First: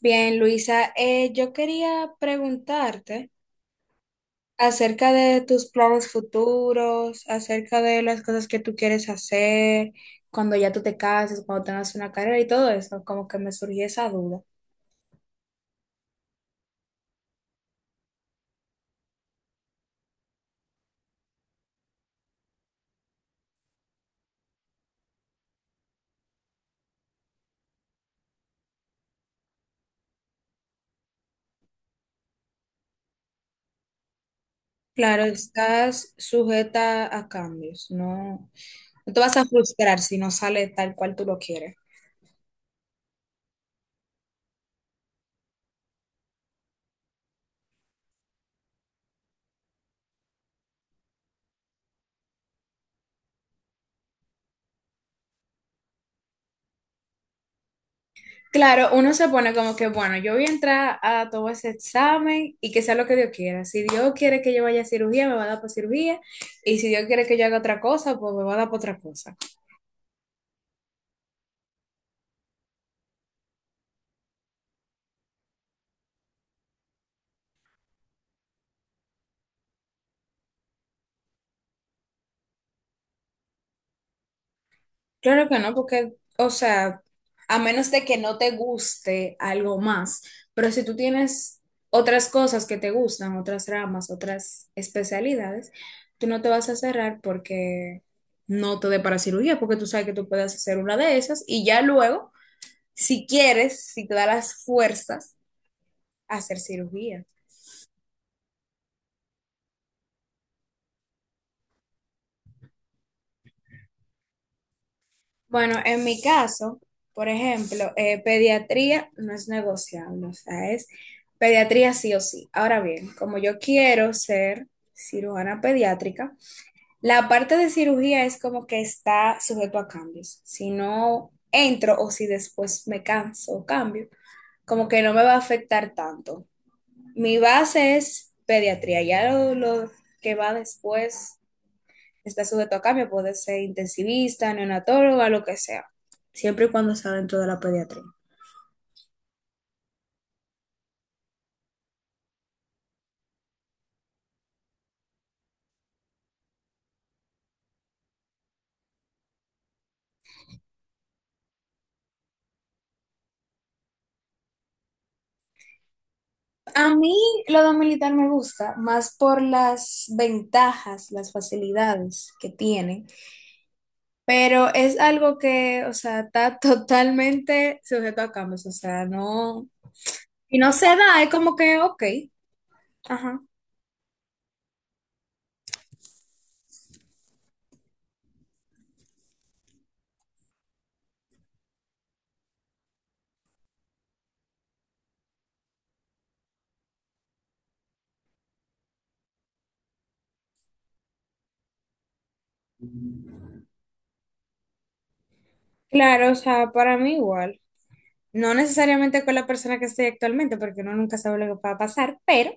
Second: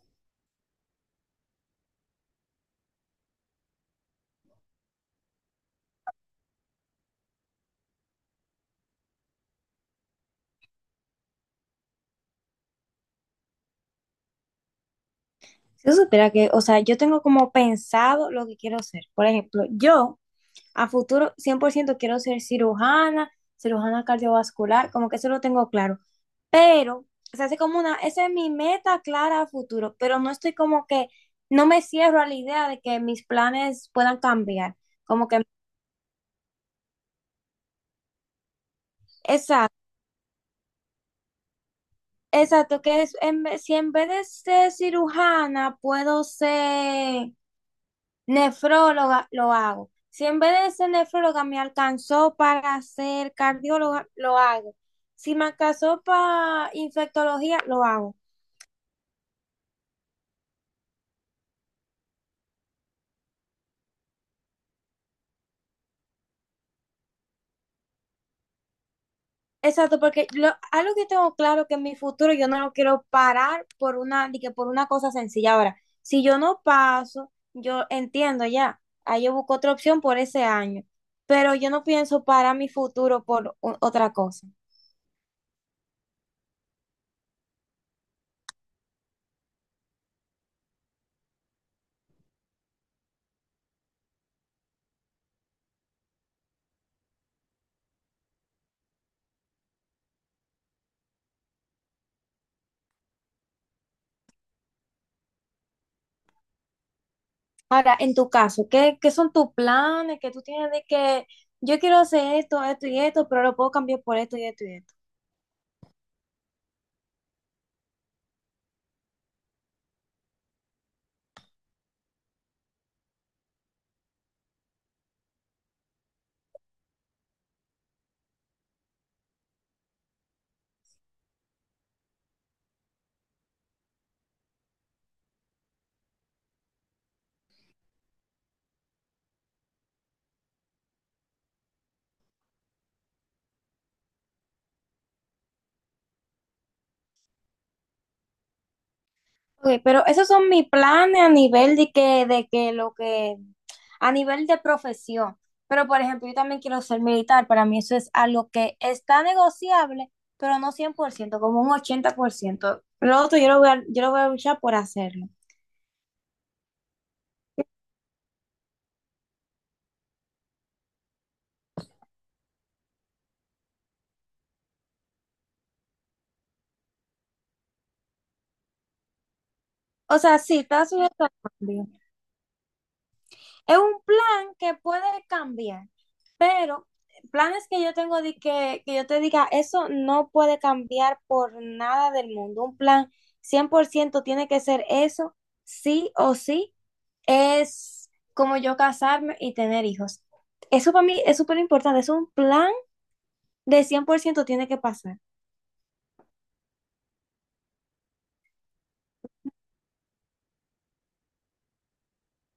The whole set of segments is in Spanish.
Bien, Luisa, yo quería preguntarte acerca de tus planes futuros, acerca de las cosas que tú quieres hacer, cuando ya tú te cases, cuando tengas una carrera y todo eso, como que me surgió esa duda. Si tú supieras que, o sea, yo tengo como pensado lo que quiero ser. Por ejemplo, yo a futuro 100% quiero ser cirujana, cirujana cardiovascular, como que eso lo tengo claro. Pero, o sea, es como esa es mi meta clara a futuro, pero no estoy como que, no me cierro a la idea de que mis planes puedan cambiar. Claro, Como que, estás sujeta a cambios, no, no te vas a exacto, frustrar si no sale tal cual tú lo quieres. exacto, que es, en, vez- si en vez de ser cirujana puedo ser nefróloga lo hago. Si en vez de ser nefróloga me alcanzó para ser cardióloga, lo hago. Si me alcanzó para infectología, lo hago. Claro, uno se pone como que, bueno, yo voy a entrar a todo ese examen y que sea lo que Dios quiera. Si Dios quiere que yo vaya a cirugía, me va a dar por cirugía. Y si Dios quiere que yo haga otra cosa, pues me va a dar por otra cosa. Exacto, algo que tengo claro que en mi futuro yo no lo quiero parar por una, de que por una cosa sencilla. Ahora, si yo no paso, yo entiendo ya. Ahí yo busco otra opción por ese año. Pero yo no pienso parar mi futuro por otra cosa. Claro que no, porque, o sea, a menos de que no te guste algo más, pero si tú tienes otras cosas que te gustan, otras ramas, otras especialidades, tú no te vas a cerrar porque no te dé para cirugía, porque tú sabes que tú puedes hacer una de esas y ya luego si quieres, si te da las fuerzas, hacer cirugía. Ahora, en tu caso, ¿qué son tus planes? ¿Que tú tienes de que yo quiero hacer esto, esto y esto, pero lo puedo cambiar por esto y esto y esto? Bueno, en mi caso, por ejemplo, pediatría no es negociable, o sea, es pediatría sí o sí. Ahora bien, como yo quiero ser cirujana pediátrica, la parte de cirugía es como que está sujeto a cambios. Si no entro o si después me canso o cambio, como que no me va a afectar tanto. Mi base es pediatría, ya lo que va después está sujeto a cambio, puede ser intensivista, neonatóloga, lo que sea, siempre y cuando sea dentro de la pediatría. Ok, pero esos son mis planes a nivel de que lo que, a nivel de profesión. Pero, por ejemplo, yo también quiero ser militar. Para mí eso es algo que está negociable, pero no 100%, como un 80%. Lo otro yo lo voy a luchar por hacerlo. A mí lo de militar me gusta más por las ventajas, las facilidades que tiene, pero es algo que, o sea, está totalmente sujeto a cambios, o sea, no, O sea, y sí, no está se da, sujeto es a como que, cambio. ok, ajá, Es un plan que puede cambiar, pero planes que yo tengo que yo te diga, eso no puede cambiar por nada del mundo. Un plan 100% tiene que ser eso, sí o sí, es como yo casarme y tener hijos. Eso para mí es súper importante, es un plan de 100% tiene que pasar. claro, o sea, para mí igual, no necesariamente con la persona que estoy actualmente, porque uno nunca sabe lo que va a pasar, pero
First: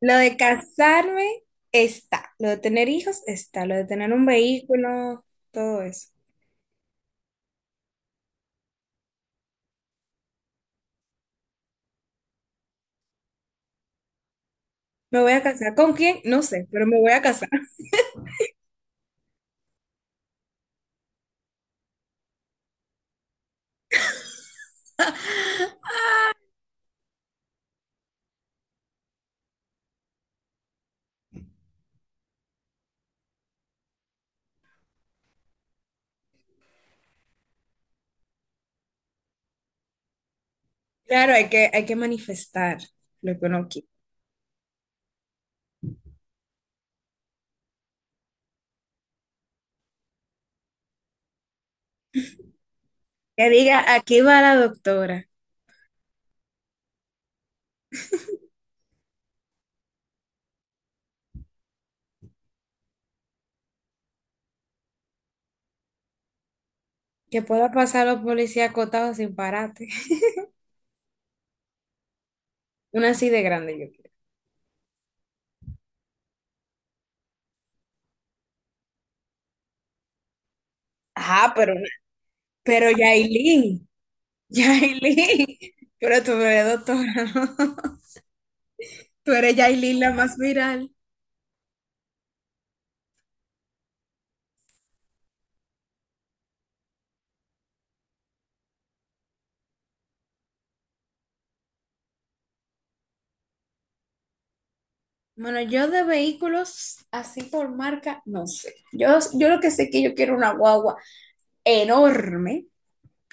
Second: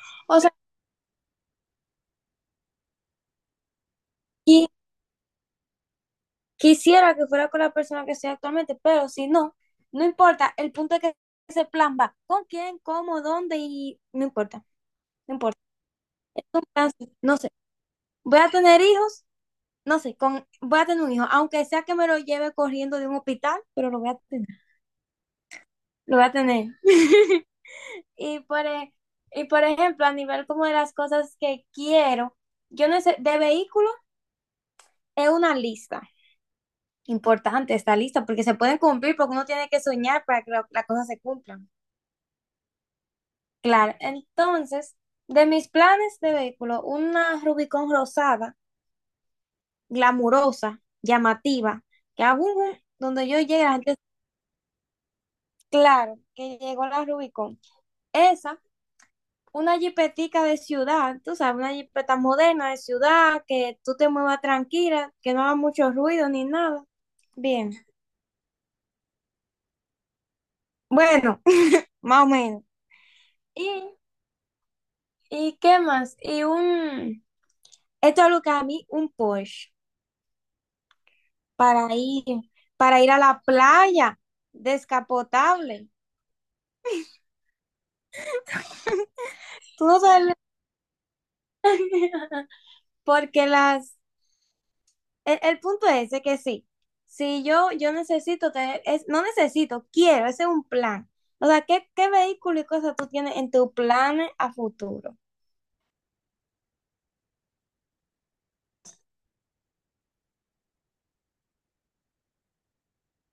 lo de O sea, casarme está, lo de tener hijos está, lo de tener un qui- vehículo, todo eso. quisiera que fuera con la persona que estoy actualmente, pero si no, no importa. El punto es que ese plan va con quién, cómo, dónde y no importa, Me voy no a importa. casar. ¿Con quién? No Es un sé, pero plan, me voy a no casar. sé. Voy a tener hijos, no sé, voy a tener un hijo, aunque sea que me lo lleve corriendo de un hospital, pero lo voy a tener, lo voy a tener. Y por, e- y por ejemplo, a nivel como de las cosas que quiero, yo no sé, de vehículo es una lista. Importante esta lista porque se pueden cumplir, porque uno tiene que soñar para que las cosas se Claro, cumplan. Hay que manifestar lo que uno quiere. Claro, entonces, de mis planes de vehículo, una Rubicon rosada, glamurosa, llamativa, que aún donde yo Que llegue la diga, gente. aquí va la doctora. Claro, que llegó la Rubicon. Esa, una jipetica de ciudad, tú sabes, una jipeta moderna de ciudad, que tú te muevas tranquila, que no haga mucho ruido ni nada. Que pueda Bien, pasar los policías acotados sin parate. bueno, más o menos. Una así de grande, yo ¿Y, quiero. y qué más? Y esto es lo que a mí, un Porsche, Ajá, para ir, pero para ir a la Yailin, playa, Yailin. descapotable. Pero tú no eres doctora, ¿no? Tú eres Tú no Yailin la sabes, más viral. porque las, el punto es de que sí, si yo, yo necesito tener, no necesito, quiero, ese es un plan. O sea, ¿qué vehículo y cosas tú tienes en tu plan a futuro? Bueno, yo de vehículos así por marca, no sé. Yo lo que sé es que yo quiero una guagua enorme,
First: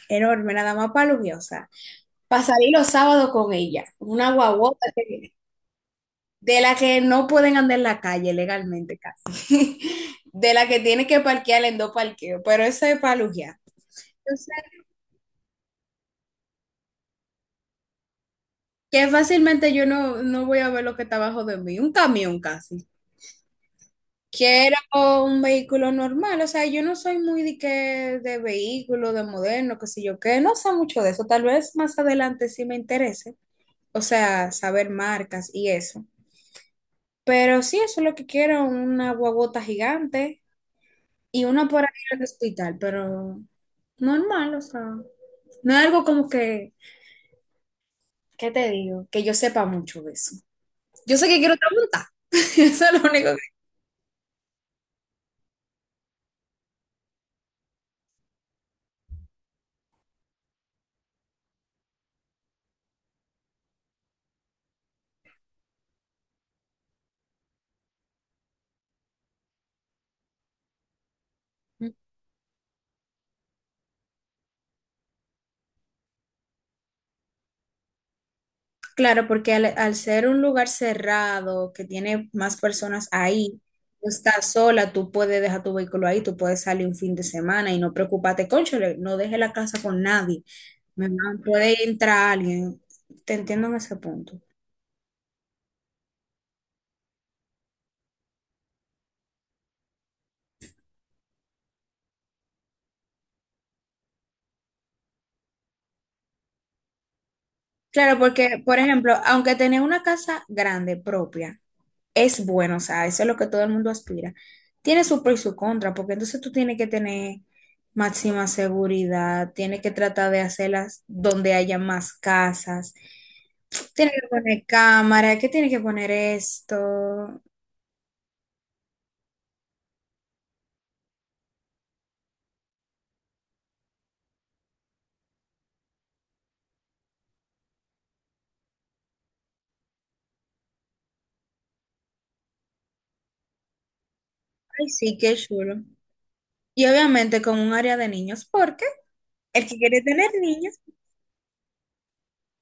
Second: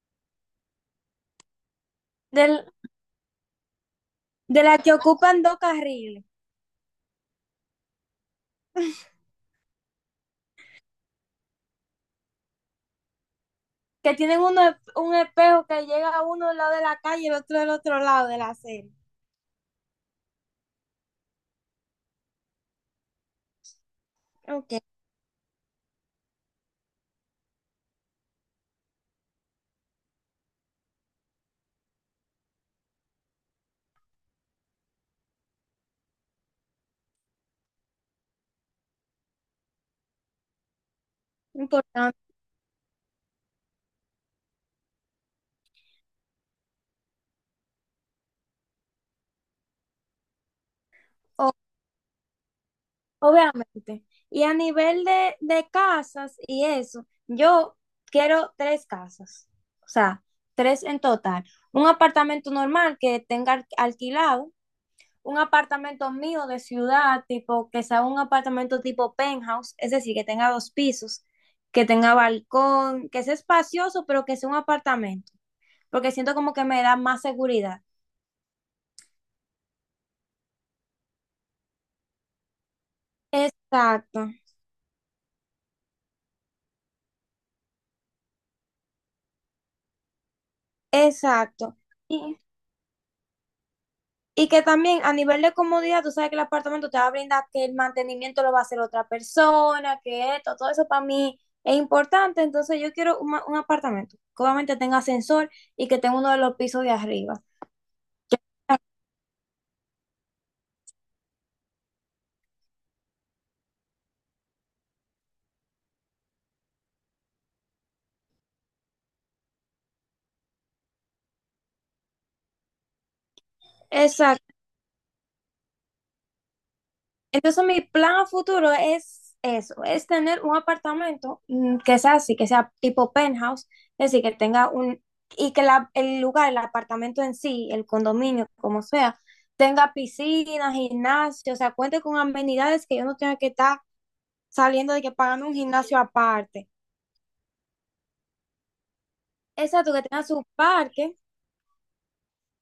enorme, nada más para los días, o sea, para Del, salir los sábados con ella. Una de guagua las que ocupan dos carriles, de la que no pueden andar en la calle legalmente casi. De la que tiene que parquear en dos parqueos, pero esa es para lujear. que Yo tienen sé un espejo que llega a uno del lado de la calle y el otro del otro lado de la acera. que fácilmente yo no voy a ver lo que está abajo de mí, un camión casi. Ok, Quiero un vehículo normal, o sea, yo no soy muy de vehículo, de moderno, qué sé yo que no sé mucho de eso, tal vez más adelante sí me interese, o sea, saber marcas y eso, pero sí, eso es lo que quiero, una guagota gigante y una para ir importante. al hospital, pero normal, o sea, no es algo como que, ¿qué te digo? Que yo sepa mucho de eso. Yo sé que quiero otra monta, eso es lo único. Obviamente. Y a nivel de casas y eso, yo quiero tres casas, o sea, tres en total. Un apartamento normal que tenga alquilado, un apartamento mío de ciudad, tipo que sea un apartamento tipo penthouse, es decir, que tenga dos pisos, que tenga balcón, que sea espacioso, pero que sea un apartamento, porque siento como que me da más seguridad. Claro, porque al ser un lugar cerrado que tiene más personas ahí, tú Exacto, estás sola, tú puedes dejar tu vehículo ahí, tú puedes salir un fin de semana y no preocuparte, cónchale, no deje la casa con nadie, mi mamá, exacto. puede entrar alguien, te entiendo en ese punto. Y que también a nivel de comodidad, tú sabes que el apartamento te va a brindar que el mantenimiento lo va a hacer otra persona, que esto, todo eso para mí es importante. Entonces yo quiero un apartamento que obviamente tenga ascensor y que tenga uno de los pisos de arriba. Claro, porque, por ejemplo, aunque tenía una casa grande propia, es bueno, o sea, eso es lo que todo el mundo aspira. Tiene su pro y su contra, porque entonces tú tienes que tener máxima seguridad, tienes que tratar de hacerlas donde haya más casas, tienes que Exacto. poner cámara, que tienes que poner esto. Entonces, mi plan a futuro es eso, es tener un apartamento que sea así, que sea tipo penthouse, es decir, y que el lugar, el apartamento en sí, el condominio, como sea, tenga piscina, gimnasio, o sea, cuente con amenidades que yo no tenga que estar Ay, saliendo de que sí, qué pagando un chulo. gimnasio aparte. Y obviamente con un área de niños, porque el que Exacto, que quiere tenga tener su niños, parque,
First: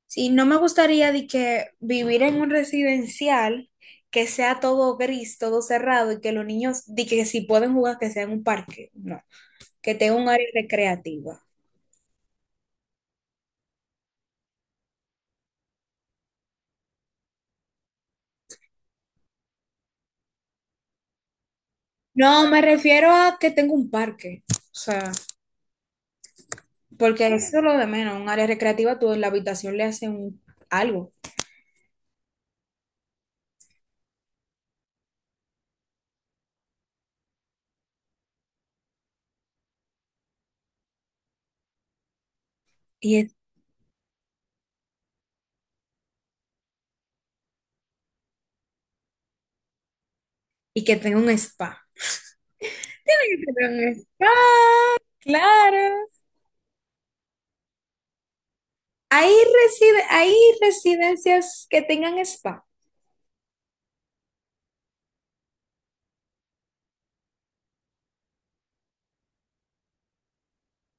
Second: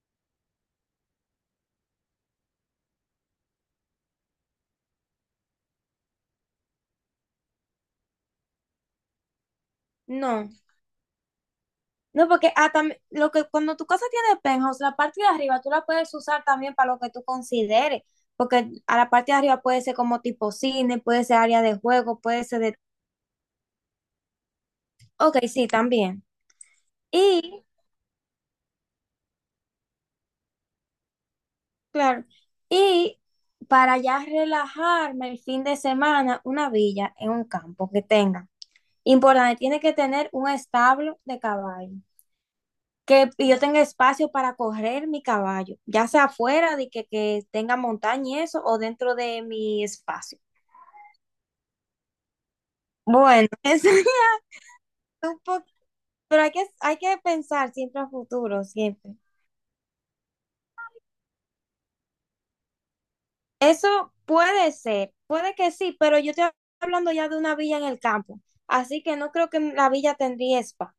sí, no me gustaría de que vivir en un residencial que sea todo gris, todo cerrado y que los niños, de que si pueden jugar, que sea en un parque. No. Que tenga un área no. recreativa. No, porque cuando tu casa tiene penthouse, la parte de arriba tú la puedes usar también para lo que tú consideres. Porque a la parte de arriba puede ser como tipo cine, puede ser área de juego, puede No, ser me de... refiero a que tenga un parque. O sea, Ok, sí, también. porque eso es Y, lo de menos. Un área recreativa, tú en la habitación le hacen algo. claro, y para ya relajarme el fin de semana, una villa en un campo que tenga. Importante, tiene que tener un establo de caballo. Y, Que es- yo tenga espacio para correr mi caballo, ya sea afuera de que tenga montaña y eso, o dentro de mi espacio. y que tenga un spa. Tiene Bueno, que tener eso un es spa, un poco, claro. pero hay que pensar siempre a futuro, siempre. Hay residencias que tengan spa. Eso puede ser, puede que sí, pero yo estoy hablando ya de una villa en el campo, así que no creo que la villa tendría spa.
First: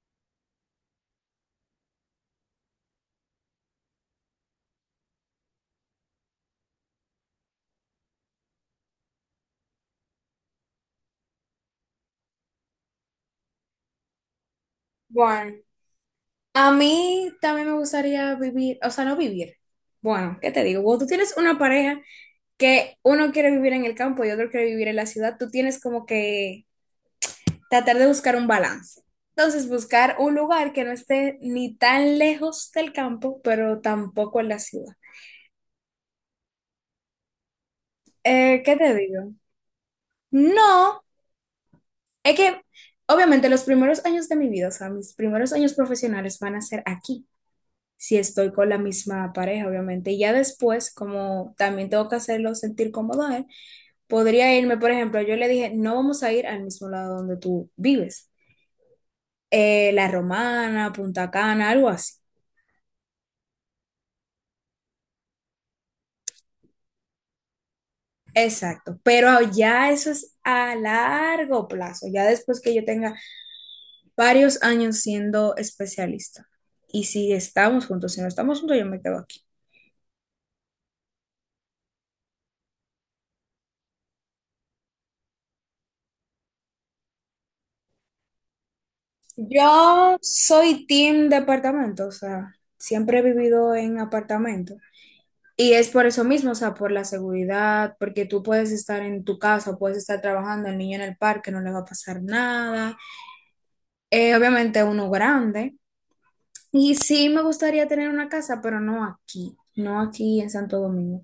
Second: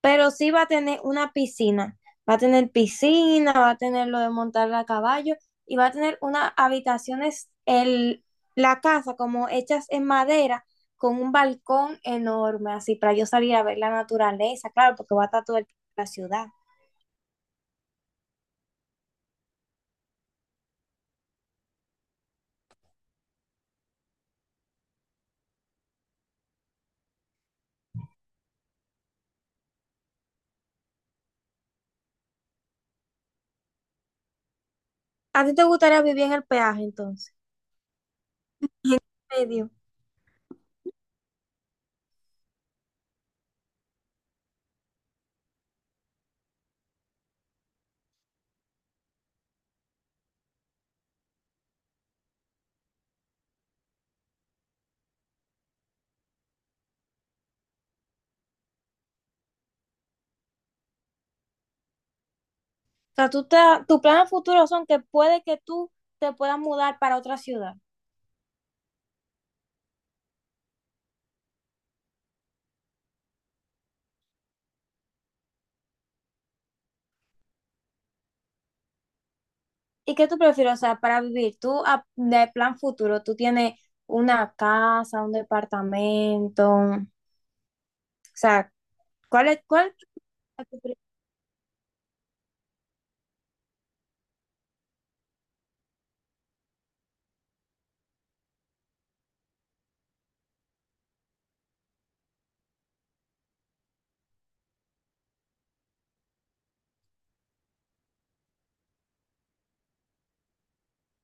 Pero sí va a tener una piscina. Va a tener piscina, va a tener lo de montar a caballo y va a tener unas habitaciones, la casa como hechas en madera con un balcón enorme, así para yo salir a ver la naturaleza, claro, porque va a estar Bueno, toda la ciudad. a mí también me gustaría vivir, o sea, no vivir. Bueno, ¿qué te digo? Cuando tú tienes una pareja que uno quiere vivir en el campo y otro quiere vivir en la ciudad, tú tienes como que tratar de buscar un balance. Entonces, buscar un lugar que no esté ni tan lejos del campo, pero tampoco en la ciudad. ¿A ti te gustaría vivir en el peaje entonces? ¿Qué te En digo? medio. O No, es que obviamente los primeros años de mi vida, o sea, mis primeros años profesionales van a ser aquí, si estoy con la misma pareja, obviamente. Y ya después, como también tengo que hacerlo sentir cómodo a él, podría irme, por ejemplo, yo le dije, no vamos a ir al mismo lado donde tú vives, La Romana, Punta Cana, algo así. sea, tus planes futuros son que puede que tú te puedas mudar para otra ciudad. Exacto, pero ya eso es a largo plazo, ya después que yo tenga varios años siendo especialista. Y si estamos juntos, si no estamos juntos, yo me quedo aquí. ¿Y qué tú prefieres, o sea, para vivir? Tú, de plan futuro, tú tienes una casa, un departamento, o sea, cuál Yo es tu soy pri- team departamento, o sea, siempre he vivido en apartamento. Y es por eso mismo, o sea, por la seguridad, porque tú puedes estar en tu casa, puedes estar trabajando, el niño en el parque, no le va a pasar nada. Obviamente uno grande, y sí me gustaría tener una casa, pero no aquí, no aquí en Santo Domingo.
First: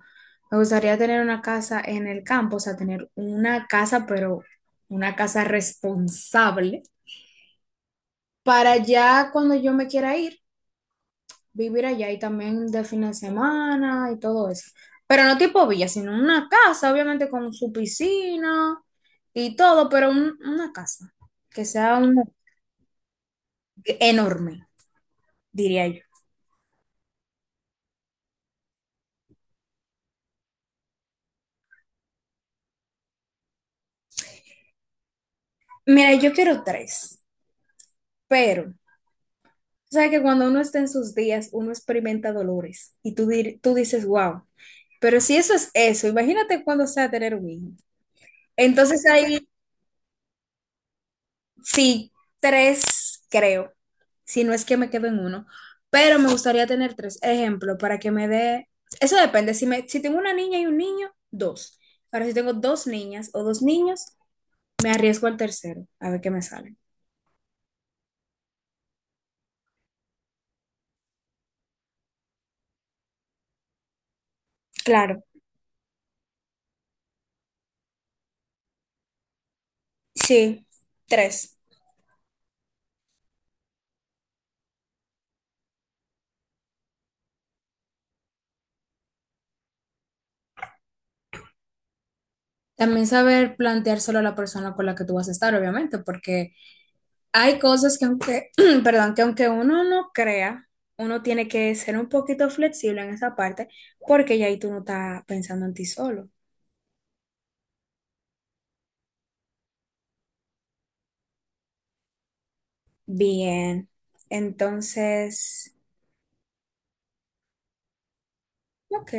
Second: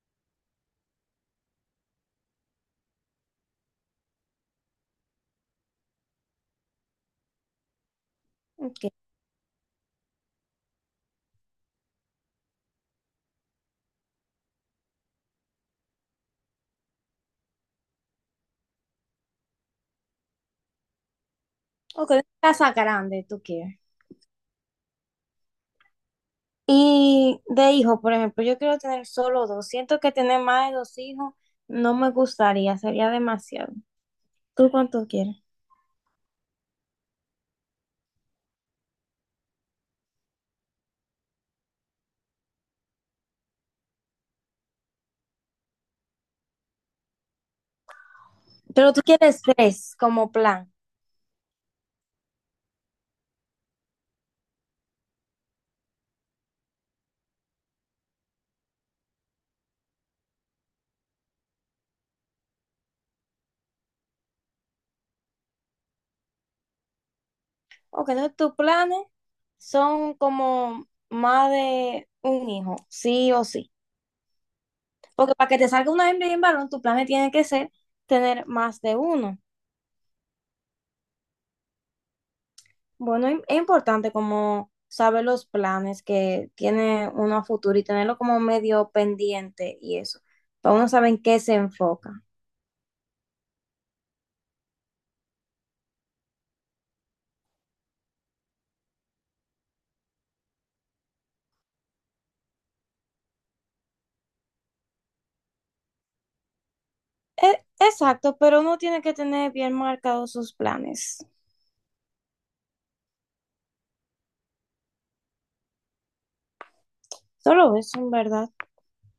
Me gustaría tener una casa en el campo, o sea, tener una casa, pero una casa responsable, para ok, ya cuando yo me quiera ir, vivir allá y también de fin de semana y todo eso. Pero no tipo villa, sino una casa, obviamente con su piscina y todo, pero una casa que sea ok, ¿una casa grande tú quieres? enorme, diría yo. Y de hijo, por ejemplo, yo quiero tener solo dos. Siento que tener más de dos hijos no me gustaría, sería demasiado. ¿Tú cuánto quieres? Mira, yo quiero tres, pero... O sea que cuando uno está en sus días, uno experimenta dolores y tú, tú dices, wow, pero si eso es eso, imagínate cuando sea tener un hijo. Pero tú Entonces quieres hay tres como plan. sí, tres creo, si no es que me quedo en uno, pero me gustaría tener tres ejemplos para que me dé, eso depende, si tengo una niña y un niño, dos. Ahora si tengo dos niñas o dos niños, me arriesgo al tercero, a ver qué me sale. Ok, entonces tus planes son como más de un hijo, sí o sí. Claro, Porque para que te salga una hembra y un varón, tu plan tiene que ser tener más de uno. sí, tres. Bueno, es importante como saber los planes que tiene uno a futuro y tenerlo como medio pendiente y eso, para uno saber en qué se enfoca. También saber planteárselo a la persona con la que tú vas a estar, obviamente, porque hay cosas que aunque, perdón, que aunque uno no crea, uno tiene que ser un poquito flexible en esa parte, porque ya ahí tú no estás pensando en ti solo. Exacto, pero uno tiene que tener bien marcados sus planes. Bien, entonces, Solo eso, en verdad. ok.